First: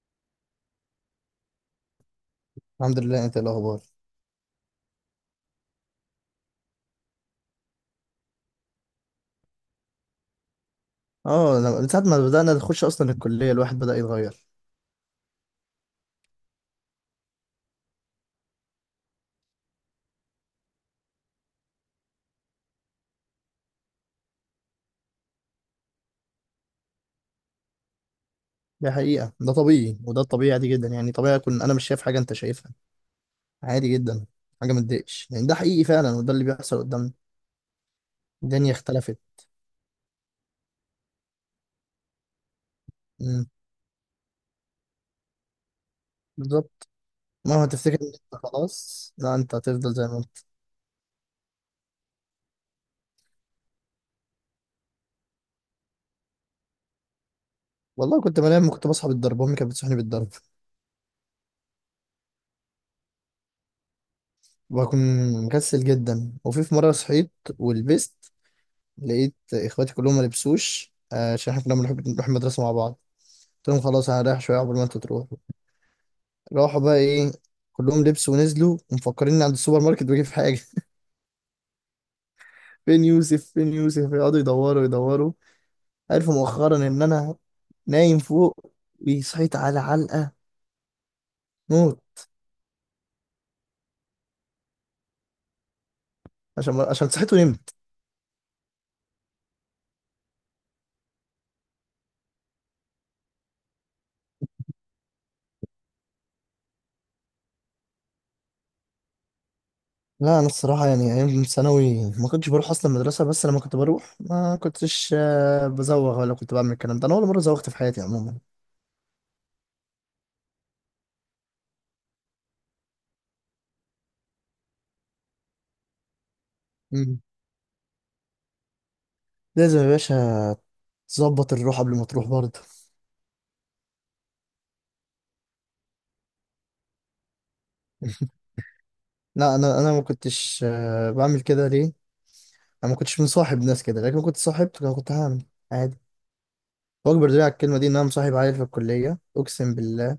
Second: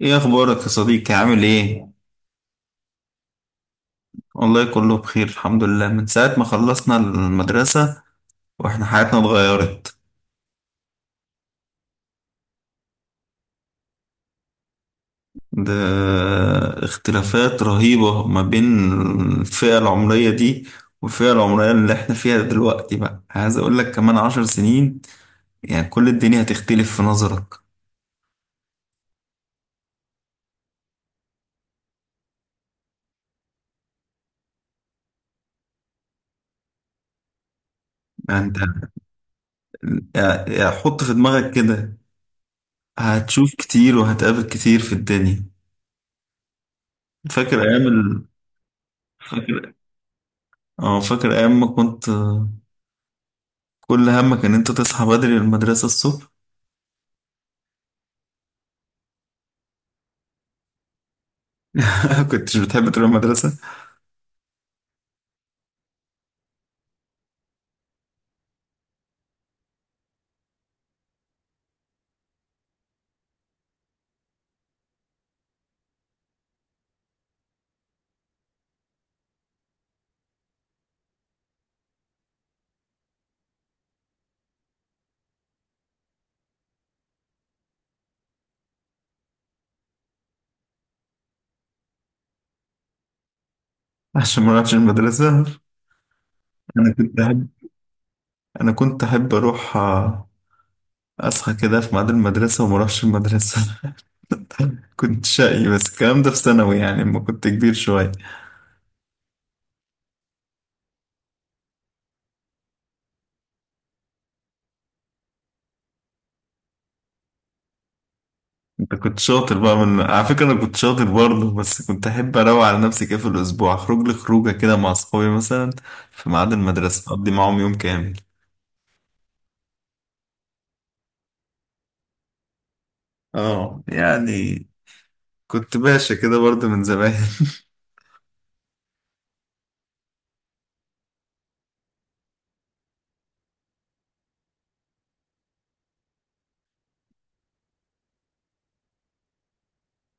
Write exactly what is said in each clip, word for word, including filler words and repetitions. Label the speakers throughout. Speaker 1: ايه اخبارك يا صديقي؟ عامل ايه؟
Speaker 2: الحمد لله. انت ايه الاخبار؟
Speaker 1: والله كله بخير الحمد لله. من ساعة ما خلصنا المدرسة واحنا حياتنا اتغيرت.
Speaker 2: اه، لما- من ساعه ما بدانا نخش اصلا الكليه الواحد بدا يتغير.
Speaker 1: ده اختلافات رهيبة ما بين الفئة العمرية دي والفئة العمرية اللي احنا فيها دلوقتي، بقى عايز اقول لك كمان عشر سنين يعني كل الدنيا هتختلف في نظرك.
Speaker 2: دي حقيقه، ده طبيعي وده الطبيعي، عادي جدا يعني، طبيعي اكون انا مش شايف حاجه انت شايفها، عادي جدا. حاجه ما تضايقش، يعني ده حقيقي فعلا وده اللي بيحصل قدامنا.
Speaker 1: يعني انت،
Speaker 2: الدنيا اختلفت.
Speaker 1: يعني حط في دماغك كده،
Speaker 2: امم.
Speaker 1: هتشوف كتير وهتقابل كتير في الدنيا.
Speaker 2: بالظبط.
Speaker 1: فاكر
Speaker 2: مهما
Speaker 1: ايام
Speaker 2: تفتكر ان
Speaker 1: ال...
Speaker 2: انت خلاص، لا، انت
Speaker 1: فاكر
Speaker 2: هتفضل زي ما انت.
Speaker 1: اه، فاكر ايام ما كنت كل همك ان انت تصحى بدري للمدرسة الصبح.
Speaker 2: والله كنت بنام، كنت بصحى بالضرب، امي كانت بتصحيني بالضرب.
Speaker 1: كنتش بتحب تروح المدرسة
Speaker 2: بكون مكسل جدا، وفي في مره صحيت ولبست، لقيت اخواتي كلهم ما لبسوش، آه، عشان احنا كنا بنحب نروح المدرسه مع بعض. قلت لهم خلاص انا رايح شويه قبل ما انتوا تروحوا. راحوا بقى ايه، كلهم لبسوا ونزلوا ومفكرين عند السوبر ماركت بجيب حاجه فين يوسف فين يوسف، يقعدوا يدوروا يدوروا. عرفوا مؤخرا ان انا نايم فوق، وصحيت على علقه موت.
Speaker 1: عشان ما اروحش المدرسة؟
Speaker 2: عشان
Speaker 1: انا
Speaker 2: عشان
Speaker 1: كنت
Speaker 2: صحيت
Speaker 1: احب
Speaker 2: ونمت.
Speaker 1: انا كنت احب اروح، آه، اصحى كده في ميعاد المدرسة وما اروحش المدرسة. كنت شقي، بس الكلام ده في ثانوي يعني لما كنت كبير شوية.
Speaker 2: لا، انا الصراحه يعني ايام ثانوي ما كنتش بروح اصلا المدرسه، بس لما كنت بروح ما كنتش آه، بزوغ ولا كنت بعمل الكلام ده. انا اول مره زوغت في حياتي عموما.
Speaker 1: انت كنت شاطر بقى؟ من على فكرة انا كنت شاطر برضه، بس كنت احب اروق على نفسي كده في الاسبوع، اخرج لي خروجة كده مع اصحابي مثلا في ميعاد المدرسة
Speaker 2: مم.
Speaker 1: اقضي معاهم يوم كامل.
Speaker 2: لازم يا باشا تظبط الروح قبل ما تروح برضه.
Speaker 1: اه يعني، كنت باشا كده برضه من زمان.
Speaker 2: لا، انا انا ما كنتش آه، بعمل كده. ليه؟ انا ما كنتش مصاحب ناس كده، لكن لو كنت صاحبت كان كنت هعمل عادي. واكبر دليل على الكلمه دي ان انا مصاحب عيل في الكليه، اقسم بالله،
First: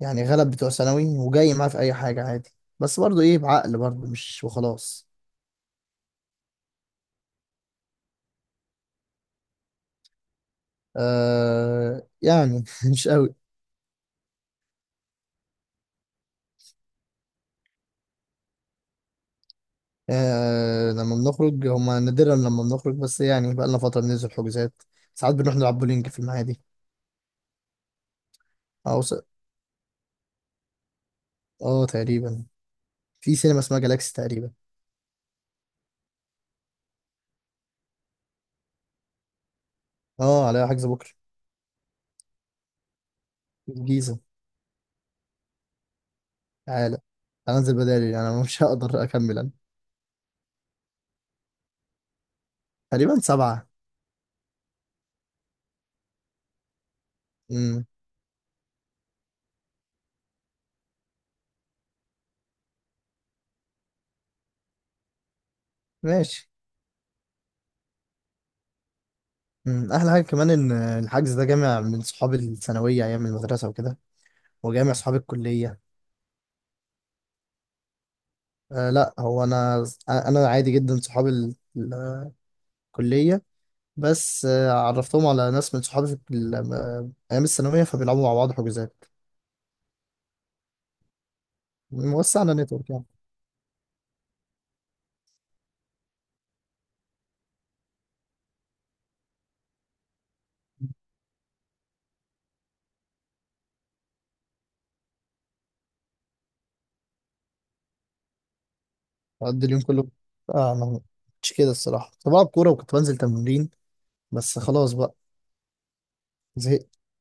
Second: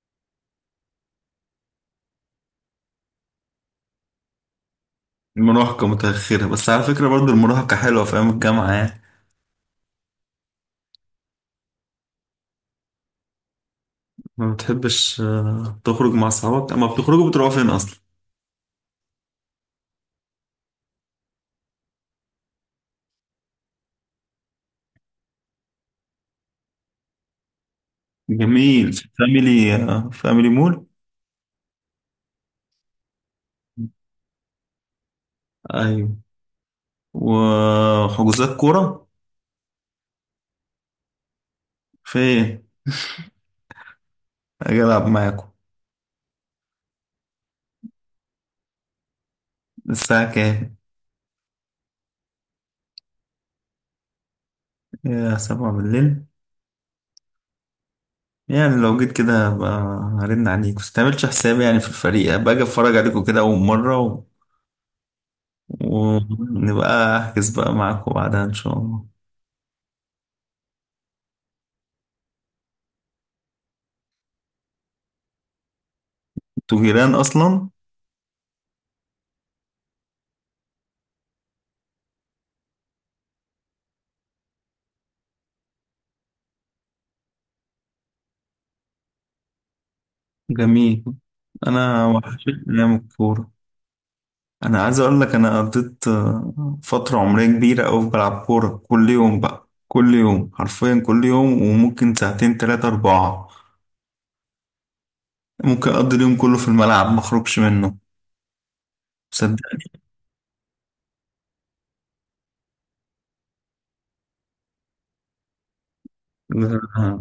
Speaker 2: يعني غلب بتوع ثانوي وجاي معاه في اي حاجه عادي، بس برضو ايه، بعقل برضو مش وخلاص.
Speaker 1: المراهقة متأخرة، بس على فكرة برضو المراهقة حلوة في أيام الجامعة يعني.
Speaker 2: آه يعني مش قوي.
Speaker 1: ما بتحبش آه، تخرج مع صحابك؟ أما بتخرجوا بتروحوا فين أصلا؟
Speaker 2: آه لما بنخرج، هما نادرا لما بنخرج، بس يعني بقى لنا فتره بننزل حجوزات. ساعات بنروح نلعب بولينج في المعادي.
Speaker 1: جميل،
Speaker 2: او
Speaker 1: في
Speaker 2: س-
Speaker 1: فاميلي، آه، فاميلي مول.
Speaker 2: اه تقريبا، في سينما اسمها جالاكسي تقريبا.
Speaker 1: أيوة، وحجوزات كورة؟
Speaker 2: اه عليها حجز بكره.
Speaker 1: فين؟
Speaker 2: في الجيزه.
Speaker 1: أجي ألعب معاكم.
Speaker 2: تعالى، هنزل بدالي، انا مش هقدر اكمل انا.
Speaker 1: الساعة كام؟
Speaker 2: تقريبا سبعة.
Speaker 1: يا سبعة بالليل؟
Speaker 2: امم.
Speaker 1: يعني لو جيت كده هبقى هرن عليك، بس متعملش حسابي يعني في الفريق، باجي أتفرج عليكم كده أول مرة و...
Speaker 2: ماشي.
Speaker 1: ونبقى أحجز بقى معاكم بعدها إن شاء الله.
Speaker 2: امم، احلى حاجة كمان ان الحجز ده جامع من صحابي الثانوية ايام المدرسة وكده، وجامع صحابي الكلية.
Speaker 1: انتوا جيران أصلا؟
Speaker 2: أه لا، هو انا، انا عادي جدا صحابي ال- الكلية، بس آه، عرفتهم على ناس من صحابي في ال- آه، ايام الثانوية، فبيلعبوا مع بعض حجوزات.
Speaker 1: جميل. انا
Speaker 2: وسعنا
Speaker 1: وحشتني
Speaker 2: نتورك
Speaker 1: ايام
Speaker 2: يعني.
Speaker 1: الكوره. انا عايز اقول لك، انا قضيت آه، فتره عمريه كبيره قوي بلعب كوره كل يوم، بقى كل يوم حرفيا، كل يوم وممكن ساعتين ثلاثه اربعه. ممكن اقضي اليوم كله في الملعب ما اخرجش منه،
Speaker 2: بقضي اليوم
Speaker 1: صدقني.
Speaker 2: كله. اه ما، مش كده الصراحة، كنت بلعب كورة وكنت بنزل تمرين، بس خلاص بقى، زهقت.
Speaker 1: آه،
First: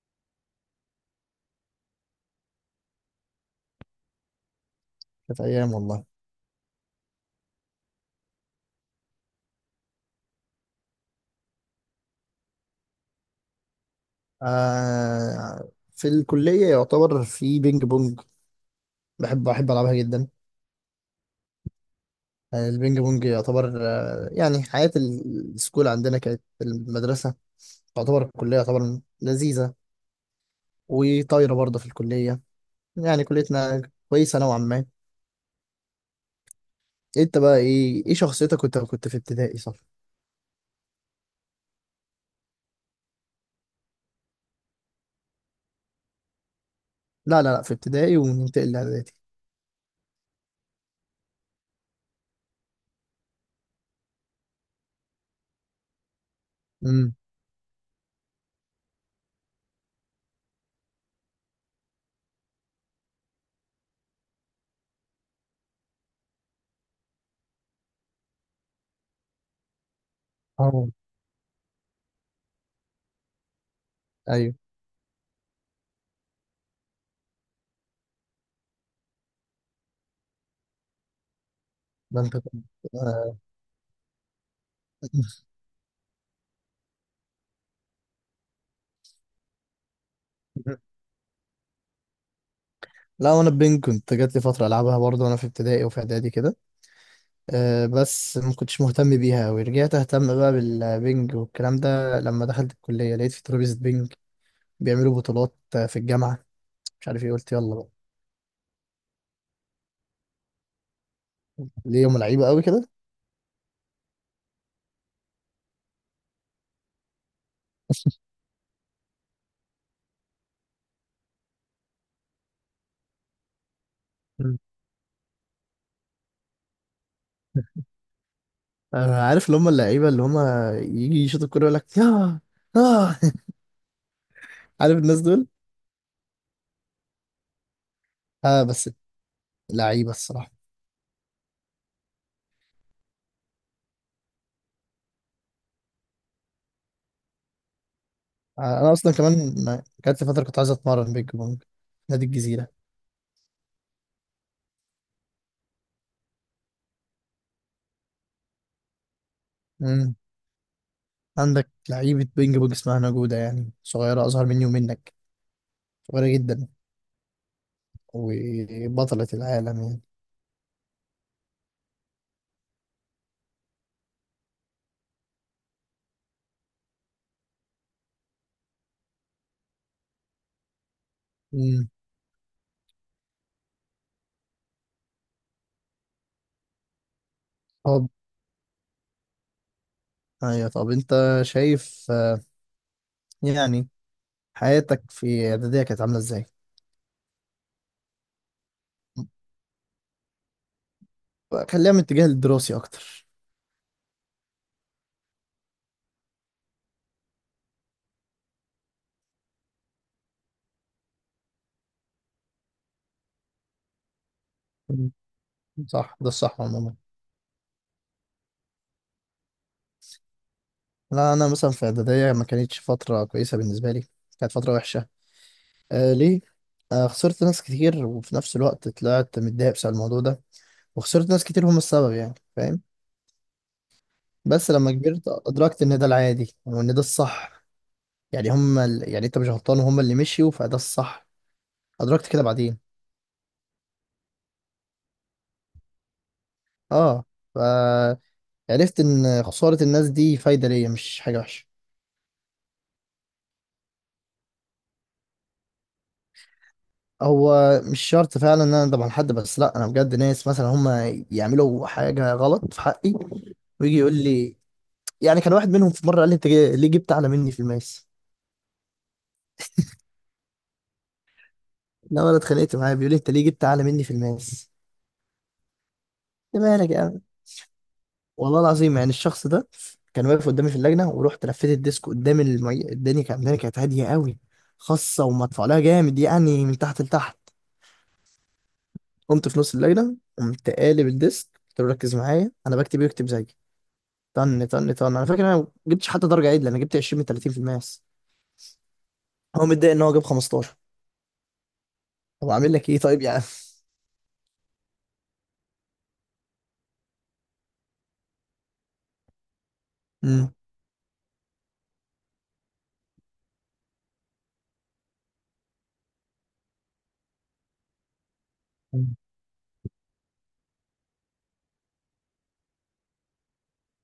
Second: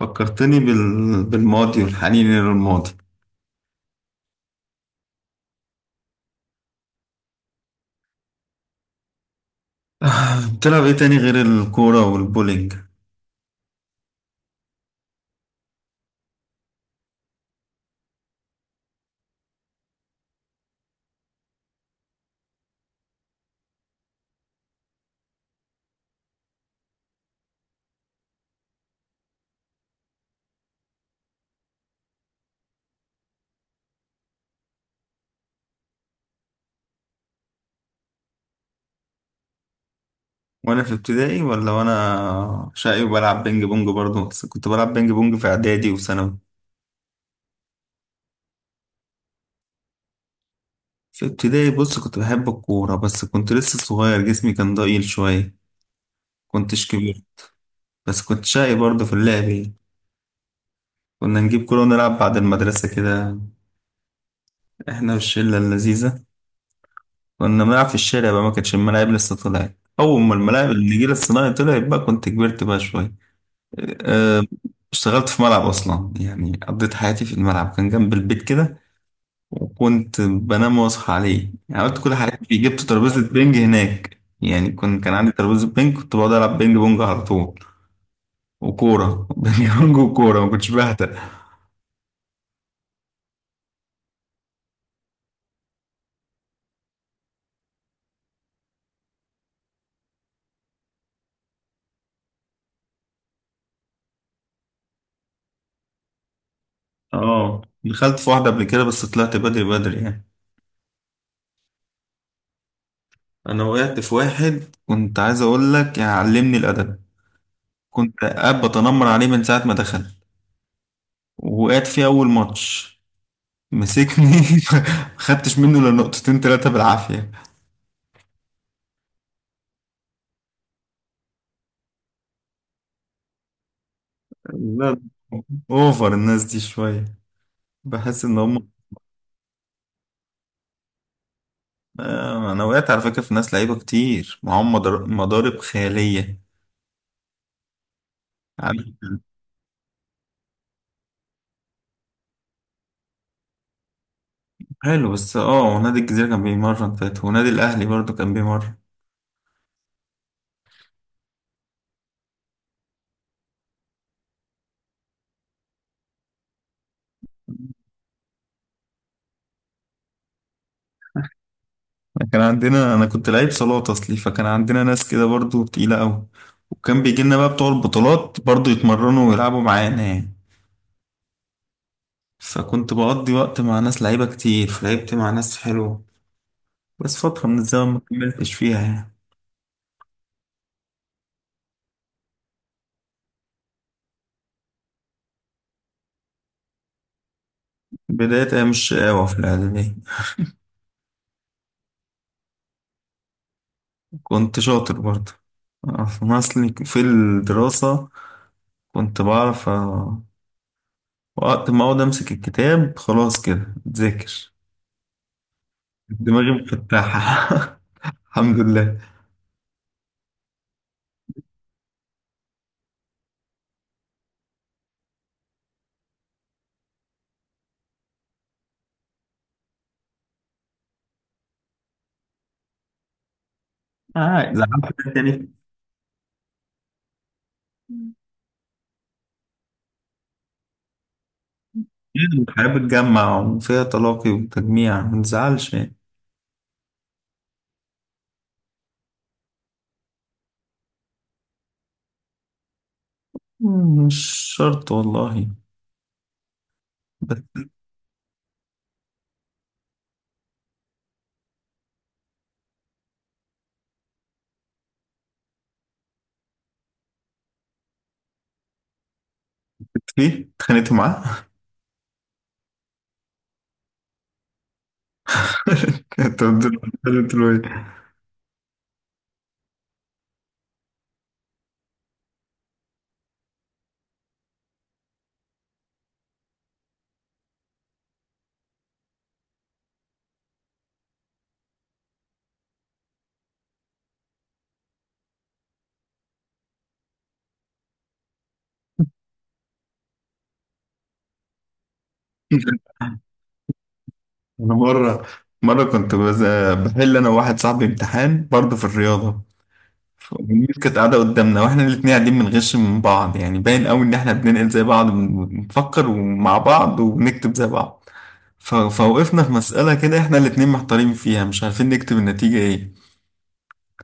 Speaker 1: فكرتني بال... بالماضي والحنين للماضي.
Speaker 2: كانت ايام والله.
Speaker 1: آه، بتلعب ايه تاني غير الكوره والبولينج؟
Speaker 2: آه في الكلية يعتبر في بينج بونج، بحب بحب ألعبها جدا. آه، البينج بونج يعتبر آه يعني حياة ال- السكول عندنا كانت في المدرسة، تعتبر الكلية يعتبر لذيذة، وطايرة برضه في الكلية. يعني كليتنا كويسة نوعا ما. انت بقى ايه، ايه شخصيتك وانت كنت في ابتدائي، صح؟
Speaker 1: وانا في ابتدائي؟ ولا وانا شقي وبلعب بينج بونج برضه؟ بس كنت بلعب بينج بونج في اعدادي وثانوي.
Speaker 2: لا لا لا، في ابتدائي وننتقل لإعدادي.
Speaker 1: في ابتدائي بص، كنت بحب الكورة بس كنت لسه صغير، جسمي كان ضئيل شوية، كنتش
Speaker 2: امم.
Speaker 1: كبير. بس كنت شقي برضه في اللعب يعني. كنا نجيب كورة ونلعب بعد المدرسة كده، احنا والشلة اللذيذة. كنا بنلعب في الشارع بقى، ما كانتش الملاعب لسه طلعت. أول ما الملاعب
Speaker 2: اه.
Speaker 1: النجيل الصناعي طلعت بقى كنت كبرت بقى شوية. أه،
Speaker 2: ايوه.
Speaker 1: اشتغلت في ملعب أصلا، يعني قضيت حياتي في الملعب، كان جنب البيت كده وكنت بنام واصحى عليه. يعني عملت كل
Speaker 2: ده انت
Speaker 1: حاجات فيه،
Speaker 2: كنت-
Speaker 1: جبت ترابيزة
Speaker 2: آه.
Speaker 1: بينج هناك، يعني كنت كان عندي ترابيزة بينج كنت بقعد ألعب بينج بونج على طول. وكورة بينج بونج وكورة، ما كنتش بهتر.
Speaker 2: لا، وانا بينج كنت جات لي فترة ألعبها برضه وانا في ابتدائي وفي إعدادي كده. آه، بس ما كنتش مهتم بيها أوي. رجعت أهتم بقى بالبنج والكلام ده لما دخلت الكلية لقيت في ترابيزة بنج، بيعملوا بطولات آه، في الجامعة، مش عارف إيه، قلت
Speaker 1: اه
Speaker 2: يلا بقى.
Speaker 1: دخلت في واحدة قبل كده بس طلعت بدري بدري يعني.
Speaker 2: ليه هم لعيبة أوي كده؟
Speaker 1: أنا وقعت في واحد كنت عايز أقول لك، يعني علمني الأدب. كنت قاعد بتنمر عليه من ساعة ما دخل، وقعت فيه أول ماتش، مسكني.
Speaker 2: مم.
Speaker 1: ما خدتش منه إلا نقطتين تلاتة بالعافية.
Speaker 2: أنا عارف اللي هم اللعيبة، اللي هم يجي يشوط الكورة يقول لك ياه. آه عارف
Speaker 1: لا،
Speaker 2: الناس دول.
Speaker 1: اوفر الناس دي شوية. بحس ان
Speaker 2: آه
Speaker 1: هم،
Speaker 2: بس، لعيبة الصراحة.
Speaker 1: آه، انا وقعت على فكره في ناس لعيبه كتير معاهم مدار- مضارب خياليه،
Speaker 2: آه
Speaker 1: عارف؟
Speaker 2: أنا أصلا كمان ما- جات لي فترة كنت عايز أتمرن بينج بونج. نادي الجزيرة.
Speaker 1: حلو، بس اه ونادي الجزيره كان بيمرن فات، ونادي الاهلي برضو كان بيمرن.
Speaker 2: مم. عندك لعيبة بينج بونج اسمها نجودة، يعني صغيرة أصغر مني ومنك، صغيرة جدا، وبطلة العالم يعني.
Speaker 1: كان عندنا، انا كنت لعيب صالات اصلي، فكان عندنا ناس كده برضو تقيله قوي. وكان بيجي لنا بقى بتوع البطولات برضو يتمرنوا ويلعبوا معانا يعني.
Speaker 2: مم.
Speaker 1: فكنت بقضي وقت مع ناس لعيبه كتير، فلعبت مع ناس حلوه، بس فتره من الزمن ما
Speaker 2: طب،
Speaker 1: كملتش فيها يعني.
Speaker 2: ايوه طب انت شايف آه، يعني حياتك في اعدادية كانت عاملة ازاي؟
Speaker 1: بدايه ايام الشقاوه في الاعداديه
Speaker 2: خليها من الاتجاه الدراسي اكتر.
Speaker 1: كنت شاطر برضه، آه، أنا أصلي في الدراسة كنت بعرف، آه، وقت ما أقعد أمسك الكتاب خلاص كده أتذاكر.
Speaker 2: مم. صح، ده
Speaker 1: دماغي
Speaker 2: الصح عموما.
Speaker 1: مفتحة الحمد لله.
Speaker 2: لا، انا مثلا في اعدادية ما كانتش فترة كويسة بالنسبة لي، كانت فترة وحشة. آه. ليه؟ آه خسرت ناس كتير، وفي نفس الوقت طلعت متضايق بسبب الموضوع ده، وخسرت ناس كتير هم السبب، يعني فاهم؟
Speaker 1: آه
Speaker 2: بس لما
Speaker 1: زعلت
Speaker 2: كبرت
Speaker 1: تاني.
Speaker 2: ادركت ان ده العادي وان ده الصح، يعني هم ال... يعني انت مش غلطان وهم اللي مشيوا، فده الصح. أدركت كده
Speaker 1: الحياة
Speaker 2: بعدين.
Speaker 1: بتجمع وفيها تلاقي وتجميع، ما تزعلش يعني.
Speaker 2: اه. فعرفت إن خسارة الناس دي فايدة ليا، مش حاجة وحشة.
Speaker 1: مم، مش شرط والله. بس
Speaker 2: هو مش شرط فعلا إن أنا أندم على حد، بس لأ، أنا بجد ناس مثلا هما يعملوا حاجة غلط في حقي ويجي يقول لي. يعني كان واحد منهم في مرة قال لي أنت جاي- ليه جبت أعلى مني في الماس؟
Speaker 1: في اتخانقت معاه؟
Speaker 2: لا أنا اتخانقت معاه، بيقول لي أنت ليه جبت أعلى مني في الماس؟
Speaker 1: كنت
Speaker 2: أنت
Speaker 1: بدل-
Speaker 2: مالك يا عم؟
Speaker 1: بدل- بدل-
Speaker 2: والله العظيم، يعني الشخص ده كان واقف قدامي في اللجنة، ورحت لفيت الديسك قدام المي... الدنيا. كانت الدنيا كانت هادية قوي، خاصة ومدفوع لها جامد يعني من تحت لتحت. قمت في نص الليلة، قمت قالب الديسك، قلت له ركز معايا أنا بكتب يكتب زيي. طن طن طن، أنا فاكر أنا ما جبتش حتى درجة عدلة، أنا جبت عشرين من ثلاثين في الماس، هو متضايق إن هو جاب خمستاشر. طب أعمل لك إيه طيب يا عم؟
Speaker 1: انا مره مره كنت بز- بحل انا وواحد صاحبي امتحان برضه في الرياضه.
Speaker 2: مم.
Speaker 1: الناس كانت قاعدة قدامنا، واحنا الاتنين قاعدين بنغش من بعض، يعني باين قوي ان احنا بننقل زي بعض، بنفكر ومع بعض وبنكتب زي بعض. ف- فوقفنا في مسألة كده احنا الاتنين محتارين فيها مش عارفين نكتب النتيجة ايه.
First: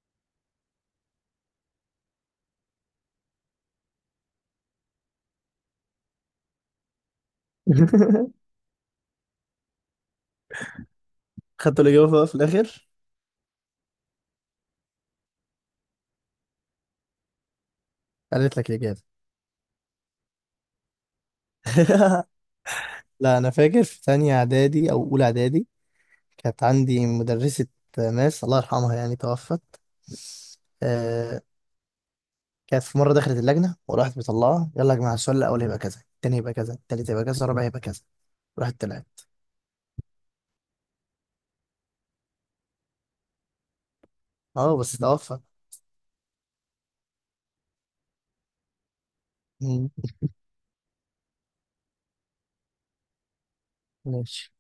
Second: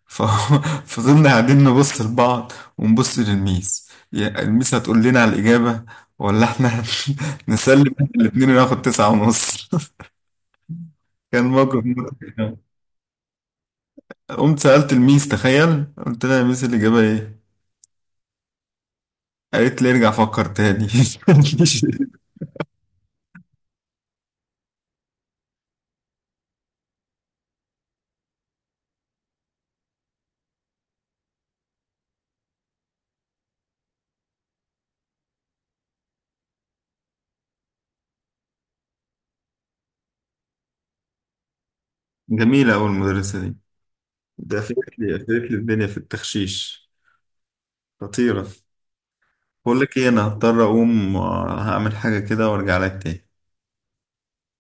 Speaker 1: ف- فضلنا قاعدين نبص لبعض ونبص للميس، يا الميس هتقول لنا على الإجابة، ولا احنا نسلم احنا الاتنين وناخد تسعة ونص. كان
Speaker 2: خدت
Speaker 1: موقف
Speaker 2: الإجابة بقى في
Speaker 1: مضحك قوي.
Speaker 2: الآخر؟
Speaker 1: قمت سألت الميس، تخيل، قلت لها يا ميس الإجابة ايه؟
Speaker 2: قالت لك الإجابة.
Speaker 1: قالت لي ارجع فكر تاني.
Speaker 2: لا، أنا فاكر في تانية إعدادي أو أولى إعدادي كانت عندي مدرسة ماس، الله يرحمها يعني توفت. آه، كانت في مرة دخلت اللجنة وراحت مطلعة، يلا يا جماعة السؤال الأول هيبقى كذا، التاني هيبقى كذا، التالت هيبقى كذا، الرابع هيبقى كذا. راحت طلعت.
Speaker 1: جميلة أوي المدرسة دي. ده
Speaker 2: اه بس
Speaker 1: قفلت لي
Speaker 2: توفى.
Speaker 1: قفلت لي الدنيا في التخشيش، خطيرة. بقول
Speaker 2: مم.
Speaker 1: لك إيه، أنا هضطر أقوم، آه، هعمل حاجة كده وأرجع لك تاني.
Speaker 2: ماشي.